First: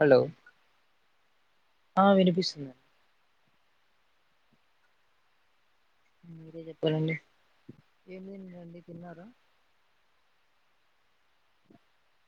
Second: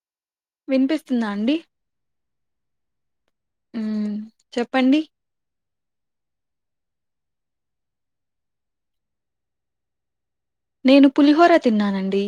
Hello వినిపిస్తుందా అండి ఆ వినిపిస్తుందండి చెప్పండి మీరే చెప్పాలండి ఏమి లేదండి తిన్నార నేను పులిహోర తిన్నానండి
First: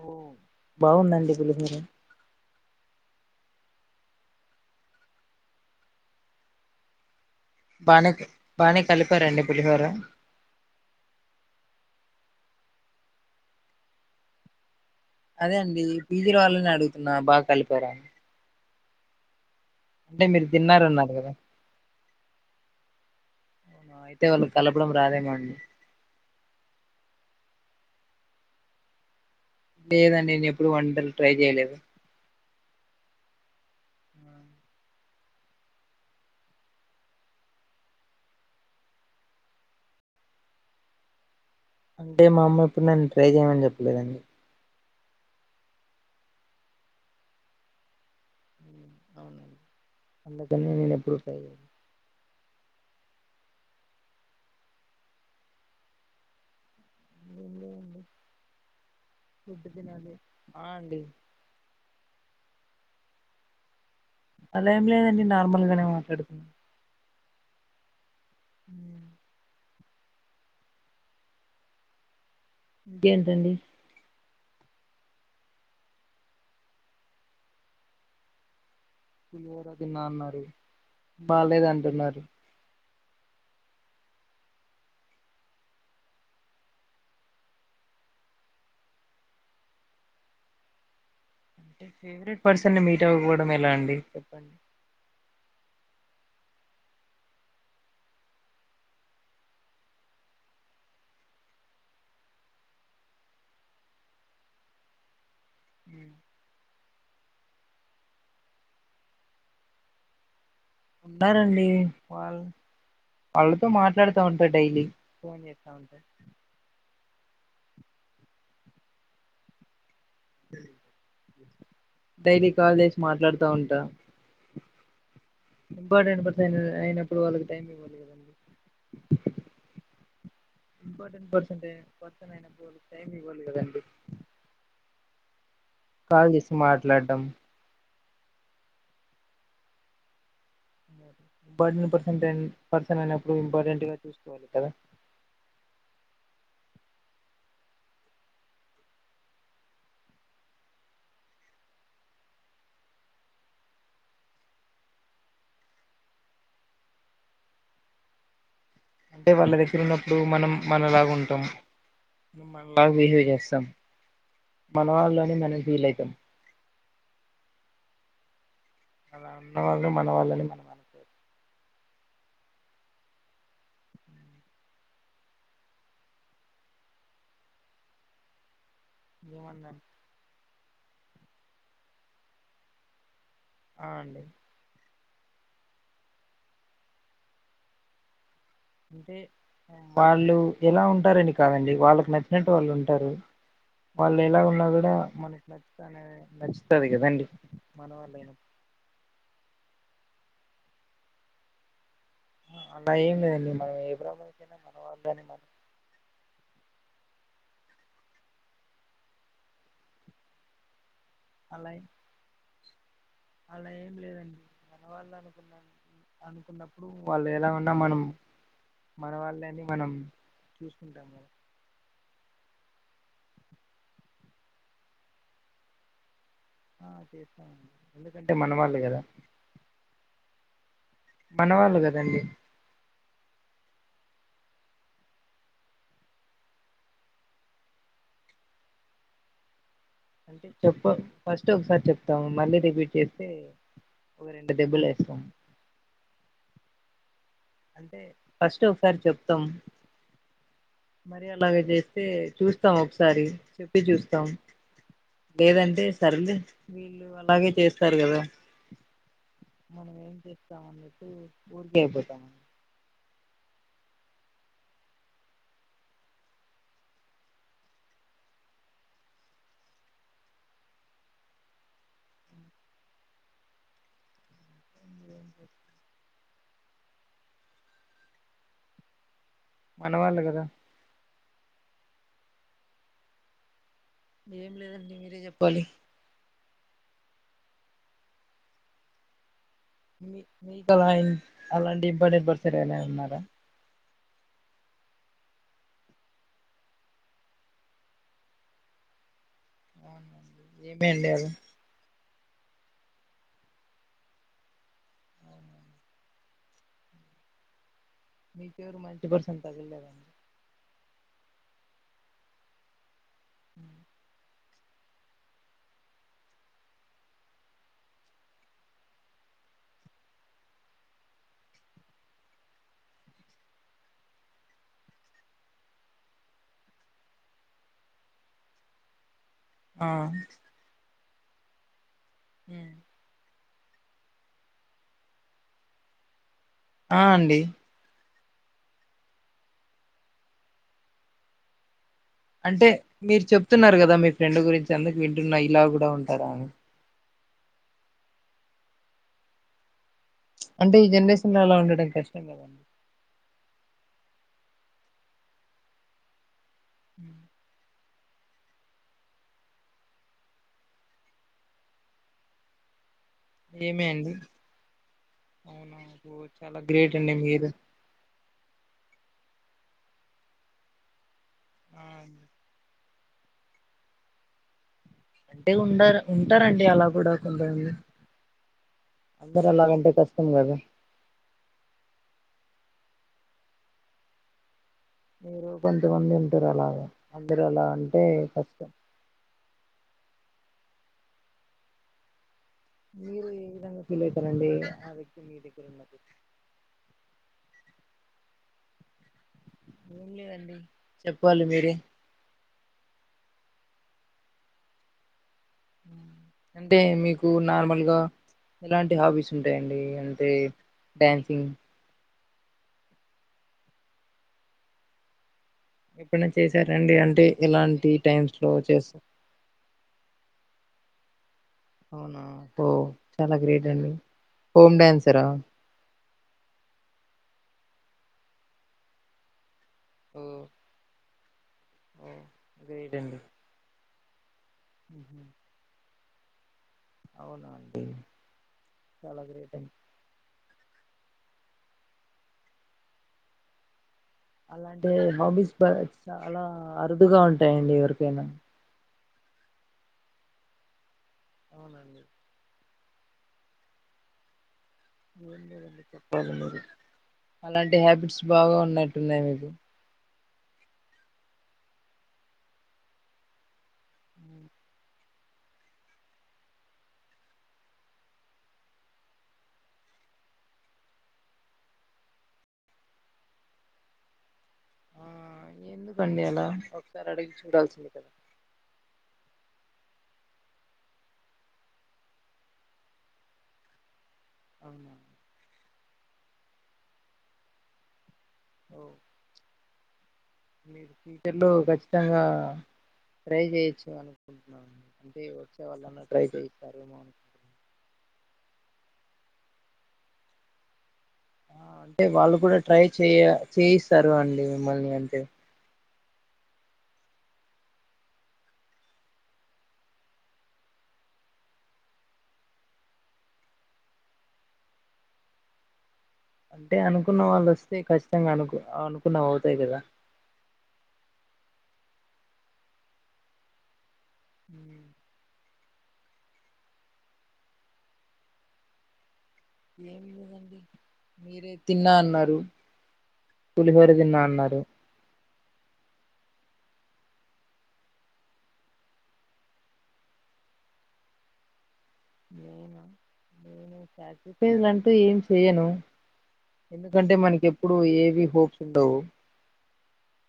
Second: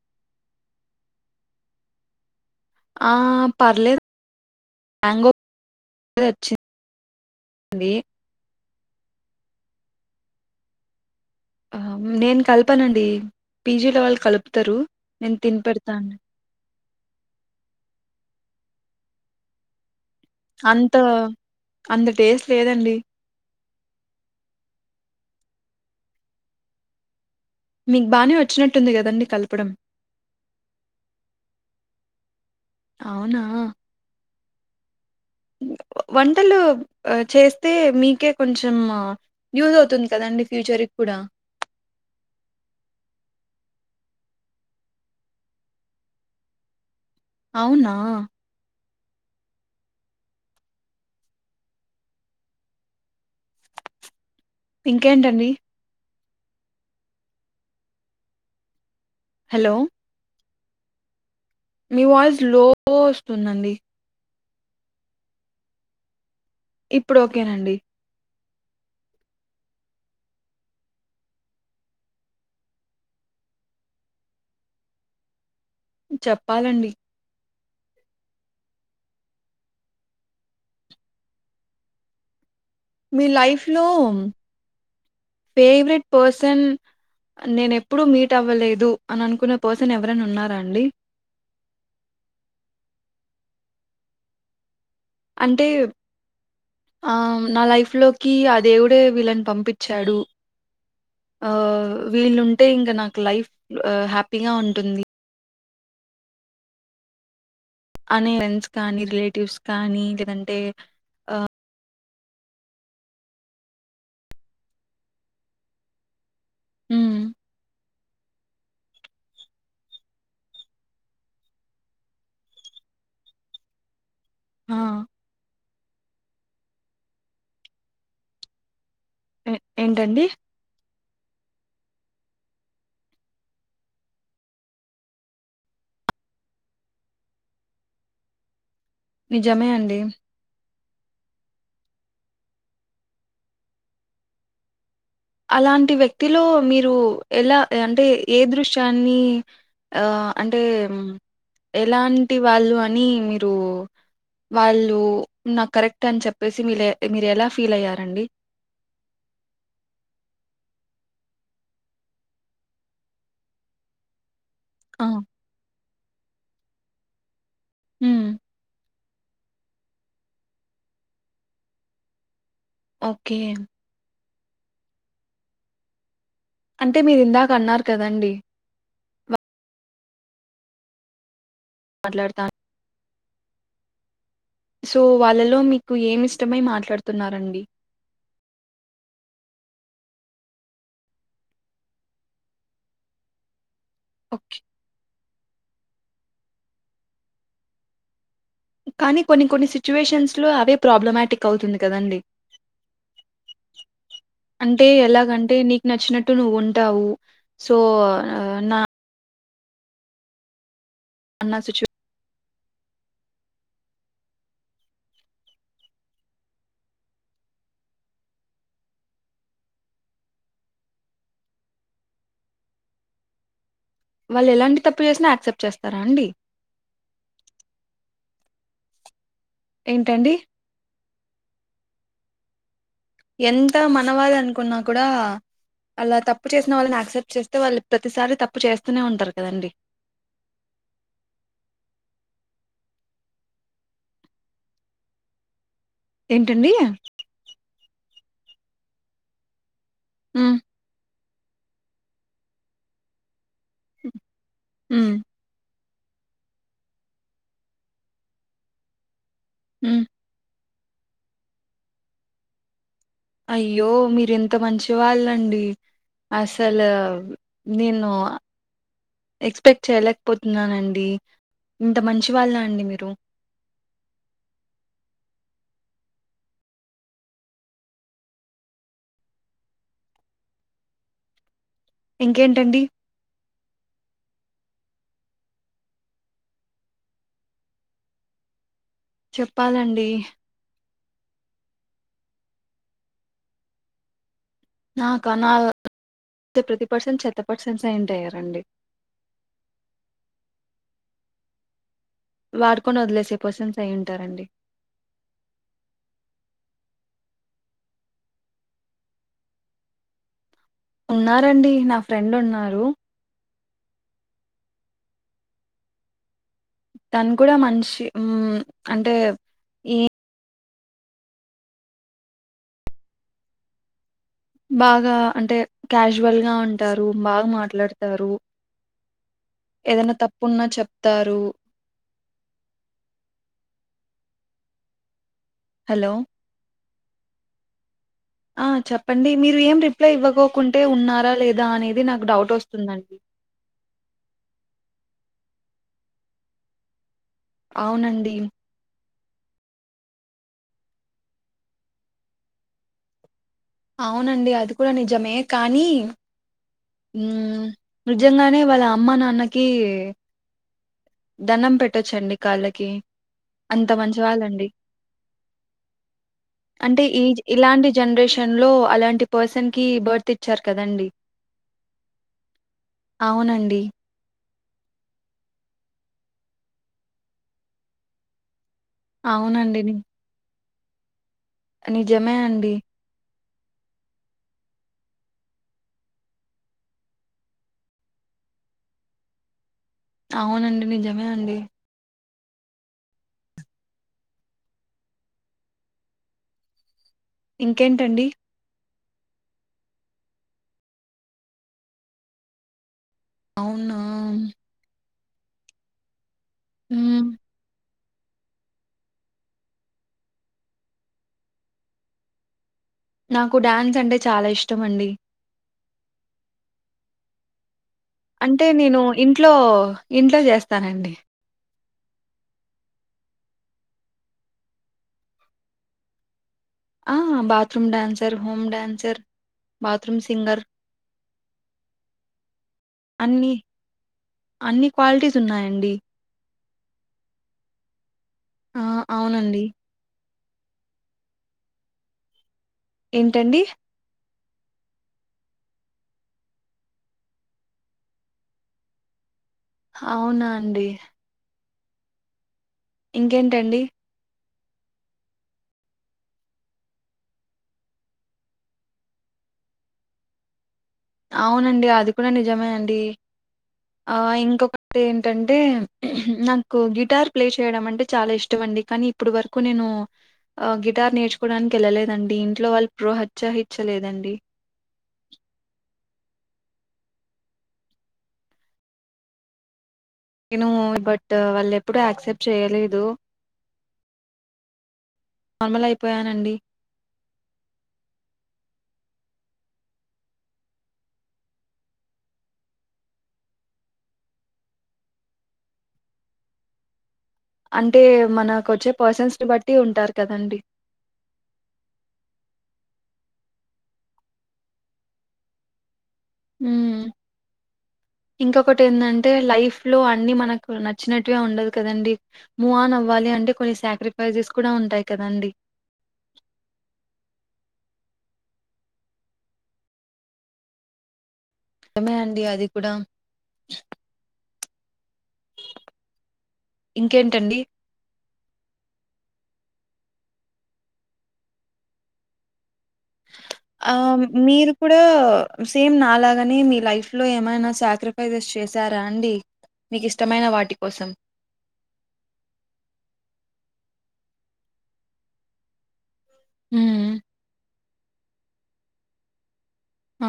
ఓ బాగుంద అండి పులిహర ఆ పర్లేదు బ్యాంగో వచ్చింది బానే బాగానే కలిపారండి పులిహోర నేను కలపానండి పీజీలో వాళ్ళు కలుపుతారు నేను అదే తిని అండి పెడతాను పీజీ వాళ్ళని అడుగుతున్నా బాగా కలిపారనీ అంటే మీరు అంత తిన్నారన్నారు కదా అంత టేస్ట్ లేదండి అవునా, అయితే వాళ్ళు కలపడం రాదేమో అండి మీకు బాగానే వచ్చినట్టుంది కదండి కలపడం లేదండి నేను ఎప్పుడు వంటలు ట్రై చేయలేదు అవునా వంటలు చేస్తే మీకే కొంచెం యూజ్ అవుతుంది కదండి ఫ్యూచర్కి కూడా అంటే మా అమ్మ ఇప్పుడు నన్ను ట్రై చేయమని చెప్పలేదండి అవునా అవునండి అందుకని నేను ఎప్పుడూ ట్రై చేయలే ఇంకేంటండి ఏం లేదండి ఫుడ్ హలో తిన్నాలి ఆ అండి మీ వాయిస్ స్లో వస్తుందండి అలా ఏం లేదండి నార్మల్ గానే మాట్లాడుకున్నా ఇప్పుడు ఓకేనండి ఉ ఇంకేంటి చెప్పాలండి పులిహోర తిన్నా అన్నారు బాలేదు అంటున్నారు మీ లైఫ్ లో ఫేవరెట్ పర్సన్ నేను ఎప్పుడూ మీట్ అవ్వలేదు అని అనుకున్న పర్సన్ ఎవరనా ఉన్నారా అండి అంటే ఫేవరెట్ పర్సన్ మీట్ అవ్వపోవడం ఎలా అండి చెప్పండి అంటే ఆ నా లైఫ్ లోకి ఆ దేవుడే వీళ్ళని పంపించాడు ఆ వీళ్ళుంటే ఇంకా నాకు లైఫ్ హ్యాపీగా ఉంటుంది హు అనే ఫ్రెండ్స్ కానీ రిలేటివ్స్ కానీ లేదంటే ఉన్నారండి వాళ్ళ వాళ్ళతో మాట్లాడుతా ఉంటారు డైలీ చెస్తా ఉంటా ఉ డైలీ కాల్ చేసి మాట్లాడుతూ ఉంటా ఆ ఇంపార్టెంట్ పర్స్ అయినప్పుడుళ్ళ టైమ్ ఇవ్వి లేను ఎ ఏంటండి ఇంపార్టెంట్ పర్సెంటేజ్ కొత్త అయినప్పుు టైమ్ ఇవ్వాలేదు అండి కాల్ చేసి మాట్లాడడం నిజమే అండి ఇంపార్టెంట్ పర్సన్ అయినప్పుడు ఇంపార్టెంట్ గా చూసుకోవాలి కదా అలాంటి వ్యక్తిలో మీరు ఎలా అంటే ఏ దృశ్యాన్ని ఆ అంటే ఎలాంటి వాళ్ళు అని మీరు వాళ్ళు నాకు కరెక్ట్ అని చెప్పేసి మీ మీరు ఎలా ఫీల్ అయ్యారండి అంటే వాళ్ళ దగ్గర ఉన్నప్పుడు మనం మనలాగా ఉంటాం మనలాగా బిహేవ్ చేస్తాం మన ఆ! వాళ్ళలోనే మనం ఫీల్ అవుతాం ఉ అలా అన్న వాళ్ళని మన వాళ్ళని మనం అనుకోరు ఓకే అంటే మీరు ఇందాక అన్నారు కదండి జువందన్ మాట్లాడతాను అవు అండి సో వాళ్ళలో మీకు ఏమి ఇష్టమై మాట్లాడుతున్నారండి అంటే వాళ్ళు ఎలా ఉంటారని కాదండి వాళ్ళకి నచ్చినట్టు వాళ్ళు ఉంటారు వాళ్ళు ఎలా ఓకే. ఉన్నా కూడా మనకు నచ్చుతనే నచ్చుతుది కదండి మన వాళ్ళయి కానీ కొన్ని కొన్ని సిచ్యువేషన్స్ లో అవే ప్రాబ్లమాటిక్ అవుతుంది కదండి అలా ఏం లేదండి మనం ఏ బ్ర్రాహ్మణకైనా మన అంటే వాల్ అని మనం ఎలాగంటే నీకు నచ్చినట్టు నువ్వు ఉంటావు సో నా నా అలై సిట్యు అలా ఏం లేదండి మనవాళ్ళు అనుకున్నాను అనుకున్నా ఉన్నప్పుడు వాళ్ళు ఎలా ఉన్నా మనం మన వాళ్ళని మనం చూసుకుంటాము కదా వాళ్ళు ఎలాంటి తప్పు చేసినా యాక్సెప్ట్ చేస్తారా అండి ఆ చేస్తామండి ఎందుకంటే మనవాళ్ళు కదా ఏంటండి మనవాళ్ళు కదండి ఎంత మనవాళ్ళు అనుకున్నా కూడా అలా తప్పు చేసిన వాళ్ళని అక్సెప్ట్ చేస్తే వాళ్ళు ప్రతిసారి తప్పు చేస్తూనే ఉంటారు కదండి అంటే చెప్పు ఫస్ట్ ఒకసారి చెప్తాము మళ్ళీ రిపీట్ చేస్తే ఒ రెండు దెబ్బలు ఎస్తాం ఏంటండియా అంటే ఫస్ట్ ఒకసారి చెప్తాం ఉ మరి అలాగ చేస్తే చూస్తాం ఒకసారి చెప్పి చూస్తాం ఉమ్ లేదంటే సర్లే వీళ్ళు అలాగే చేస్తారు కదా మనం ఉమ్ ఏం చేస్తామని చెప్పి ఊరిక అయిపోతాం అయ్యో మీరెంత మంచి వాళ్ళండి అసలు నేను ఎక్స్పెక్ట్ చేయలేకపోతున్నానండి ఇంత మంచి వాళ్ళ అండి మీరు ఇందులో ఉంటది మనవాళ్ళు కదా ఇంకేంటండి ఏం లేదండి మీరే చెప్పాలి చెప్పాలండి మీకలా అలాంటి ఇబ్బంది పర్సన్ ఎవరైనా ఉన్నారా నాకనల్ ప్రతి పర్సన్ చెత్త పర్సన్స్ ఏయింటి అయ్యారండి అవునండి ఏమేండి అవి వాడుకొని వదిలేసే పర్సన్స్ అయి ఉంటారండి అవునా. మీకెవరు మంచి పర్సన్ తగలేదండి ఉన్నారండి నా ఫ్రెండ్ ఉన్నారు ఉ తాను కూడా మనిషి అంటే ఏ బాగా అంటే క్యాజువల్ గా ఉంటారు బాగా మాట్లాడతారు ఆ ఏదైనా తప్పున్నా చెప్తారు ఉమ్ హలో ఆ అండి ఆ చెప్పండి మీరు ఏం రిప్లై ఇవ్వకోకుంటే ఉన్నారా లేదా అనేది నాక్ అంటే మీరు చెప్తున్నారు గదా మీ ఫ్రెండ్ గురించి అందుకు వింటున్న ఇలా గుడా ఉంటారా అని అవునండి అంటే ఈ జనరేషన్ లో అలా ఉండడం కష్టం కదండి అవునండి అది కూడా నిజమే కానీ ఊమ్ నిజంగానే వాళ్ళ అమ్మ నాన్నకీ ధనం పెట్టొచ్చండి కాళ్ళకి ఏమే అంత అండి మంచి వాళ్ళండి అవునా ఓ చాలా గ్రేట్ అంటే అండి ఈజ్ మీరు ఇలాంటి జనరేషన్ లో అలాంటి పర్సన్ కి బర్త్ ఇచ్చారు కదండి ఆ అవునండి అంటే ఉండారు ఉంటారండి అలా కూడా కొంతంది అందర్ అవునండి. అలాగంటే కష్ అం గదా అ నిజమే అండి మీరు కొంతమంది ఉంటారలాగా అందరు అలా అంటే కష్టం అవునండి నిజమే అండి మీరు ఏ విధంగా ఫీల్ అయితరండి ఆ వ్యక్తి మీ దగ్గర ఉన్నది ఇంకేంటండి ఏం లేవండి చెప్పాలి మీరే అవునా డే మీకు హ్మ్. నార్మల్గా ఇలాంటి హాబీస్ ఉంటాయండి అంటే డ్యాన్సింగ్ నాకు డ్యాన్స్ అంటే చాలా ఇష్టం అండి ఎప్పనా చేసారండి అంటే ఇలాంటి టైమ్స్ లో అంటే చేస్తా నేను ఇంట్లో ఇంట్లో జేస్తానండి అవునా హో చాలా గ్రేట్ అండి హోమ్ డ్యాన్సరా ఆ bathroom dancer home dancer bathroom ఓ సింగర్ ఓ గ్రేటన్ న్నీ అన్ని మ్మ్. క్వాలిటీస్ ఉన్నాయండి అవునా అండి ఆ! చాలా గ్రేట్ అవునండి. అం ఏంటండి అలాంటి బాబీస్ పై చాలా అరుదుగా ఉంటాయండి ఎవరికైనా అవునా అండి అవున ఇంకేంటండి చెప్పాలి మీరు అలాంటి హ్యాబిట్స్ బాగా ఉన్నట్టున్నాయి మీకు అవునండి అది కూడా నిజమే అండి ఆ ఇంకొకట్ ఏంటంటే నాకు గిటార్ ప్లే చేయడం అంటే చాలా ఇష్టం అండి కనీ ఇప్పుడు వరకు నేను అ గిటార్ నేర్చుకోడానికెళ్ళలేదండి ఇంట్లో వాళ్ళు ప్రోహత్య హిత్య లేదండి ఆ కండి అలా ఒకసారి అడిగి చూడాల్సి ఇనూ బట్ వాళ్ ఎప్పుడుూ యాక్సెప్ట్ చేయలేదు అవునా నార్మల్ అయిపోయానండి ఓ మీరు ఫ్యూచర్లో ఖచ్చితంగా ట్రై చేయచ్చు అనుకుంటున్నాండి అంటే వచ్చే వాళ్ళన్నా ట్రై చేయిస్తారు మా అంటే మనకు వచ్చే పర్సన్స్ బట్టి ఉంటారు కదండి ఆ! అంటే వాళ్ళు కూడా ట్రై చేయ చేయిస్తారు అండి మిమ్మల్ని అంటే ఉ ఇంకొకటి ఏంటంటే లైఫ్ లో అన్ని మనకు నచ్చినట్గా ఉండదు కదండి మూవ్ ఆన్ అవ్వాలి అంటే కొన్ని సాక్రిఫైసెస్ కూడా ఉంటాయి కదండి అంటే అనుకున్న వాళ్ళు వస్తే ఖచ్చితంగా అనుకు అనుకున్న అవుతాయి కదా నిజమే అండి అది కూడా [unintelligible] ఇంకేంటండి ఏం లేదండి మీరే తిన్నా అన్నారు పులిహోర ఆ తిన్నా అన్నారు మీరు కూడా సేమ్ నాలాగనె మీ లైఫ్ లో ఏమైనా సాక్రిఫైసెస్ చేసారా అండి మీకు ఇష్టమైన వాటి కోసం నేను నేను సాటిఫైజ్ అంటూ ఏం చేయను ఉమ్ ఎందుకంటే మనకిప్పుడు ఏవి హోప్స్ ఉండవు ఆ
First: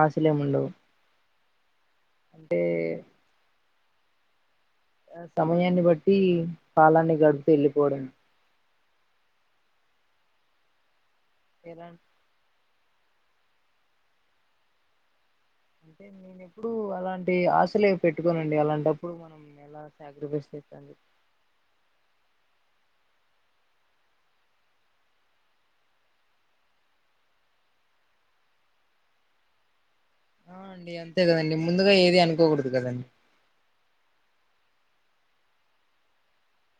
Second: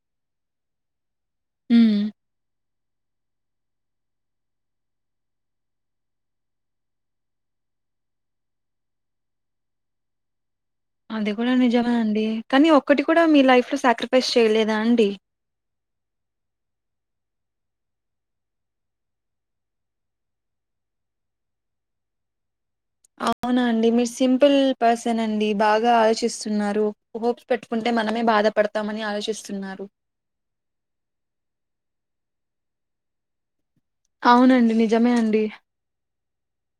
ఆశలేము ఉండవు హ్మ్. అంటే అ సమయాన్ని బట్టి కాలాన్ని గడుపుతు వెళ్ళిపోవడమె అది కూడా ఎలా నిజమే అండి కానీ ఒక్కటి కూడా మీ లైఫ్ లో సాక్రిఫైస్ చేయలేదా అండి నేను ఎప్పుడు అలాంటి ఆశలే పెట్టుకోనండి అలాంటప్పుడు మనం ఆ సాగ్రిఫేస్ బెస్ట్ అండీ అవునా అండి మీరు సింపుల్ పర్సన్ అండి బాగా ఆలోచిస్తున్నారు హోప్స్ పెట్టుకుంటే మనమే బాధపడతామని ఆలోచిస్తున్నారు ఆ అండి అంతే కదండి ముందుగా ఏది అనుకోకూడదు కదండి అవునండి నిజమే అండి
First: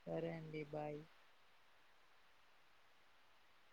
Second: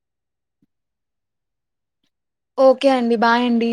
సరే అండి బాయ్ ఓకే అండి బాయ్ అండి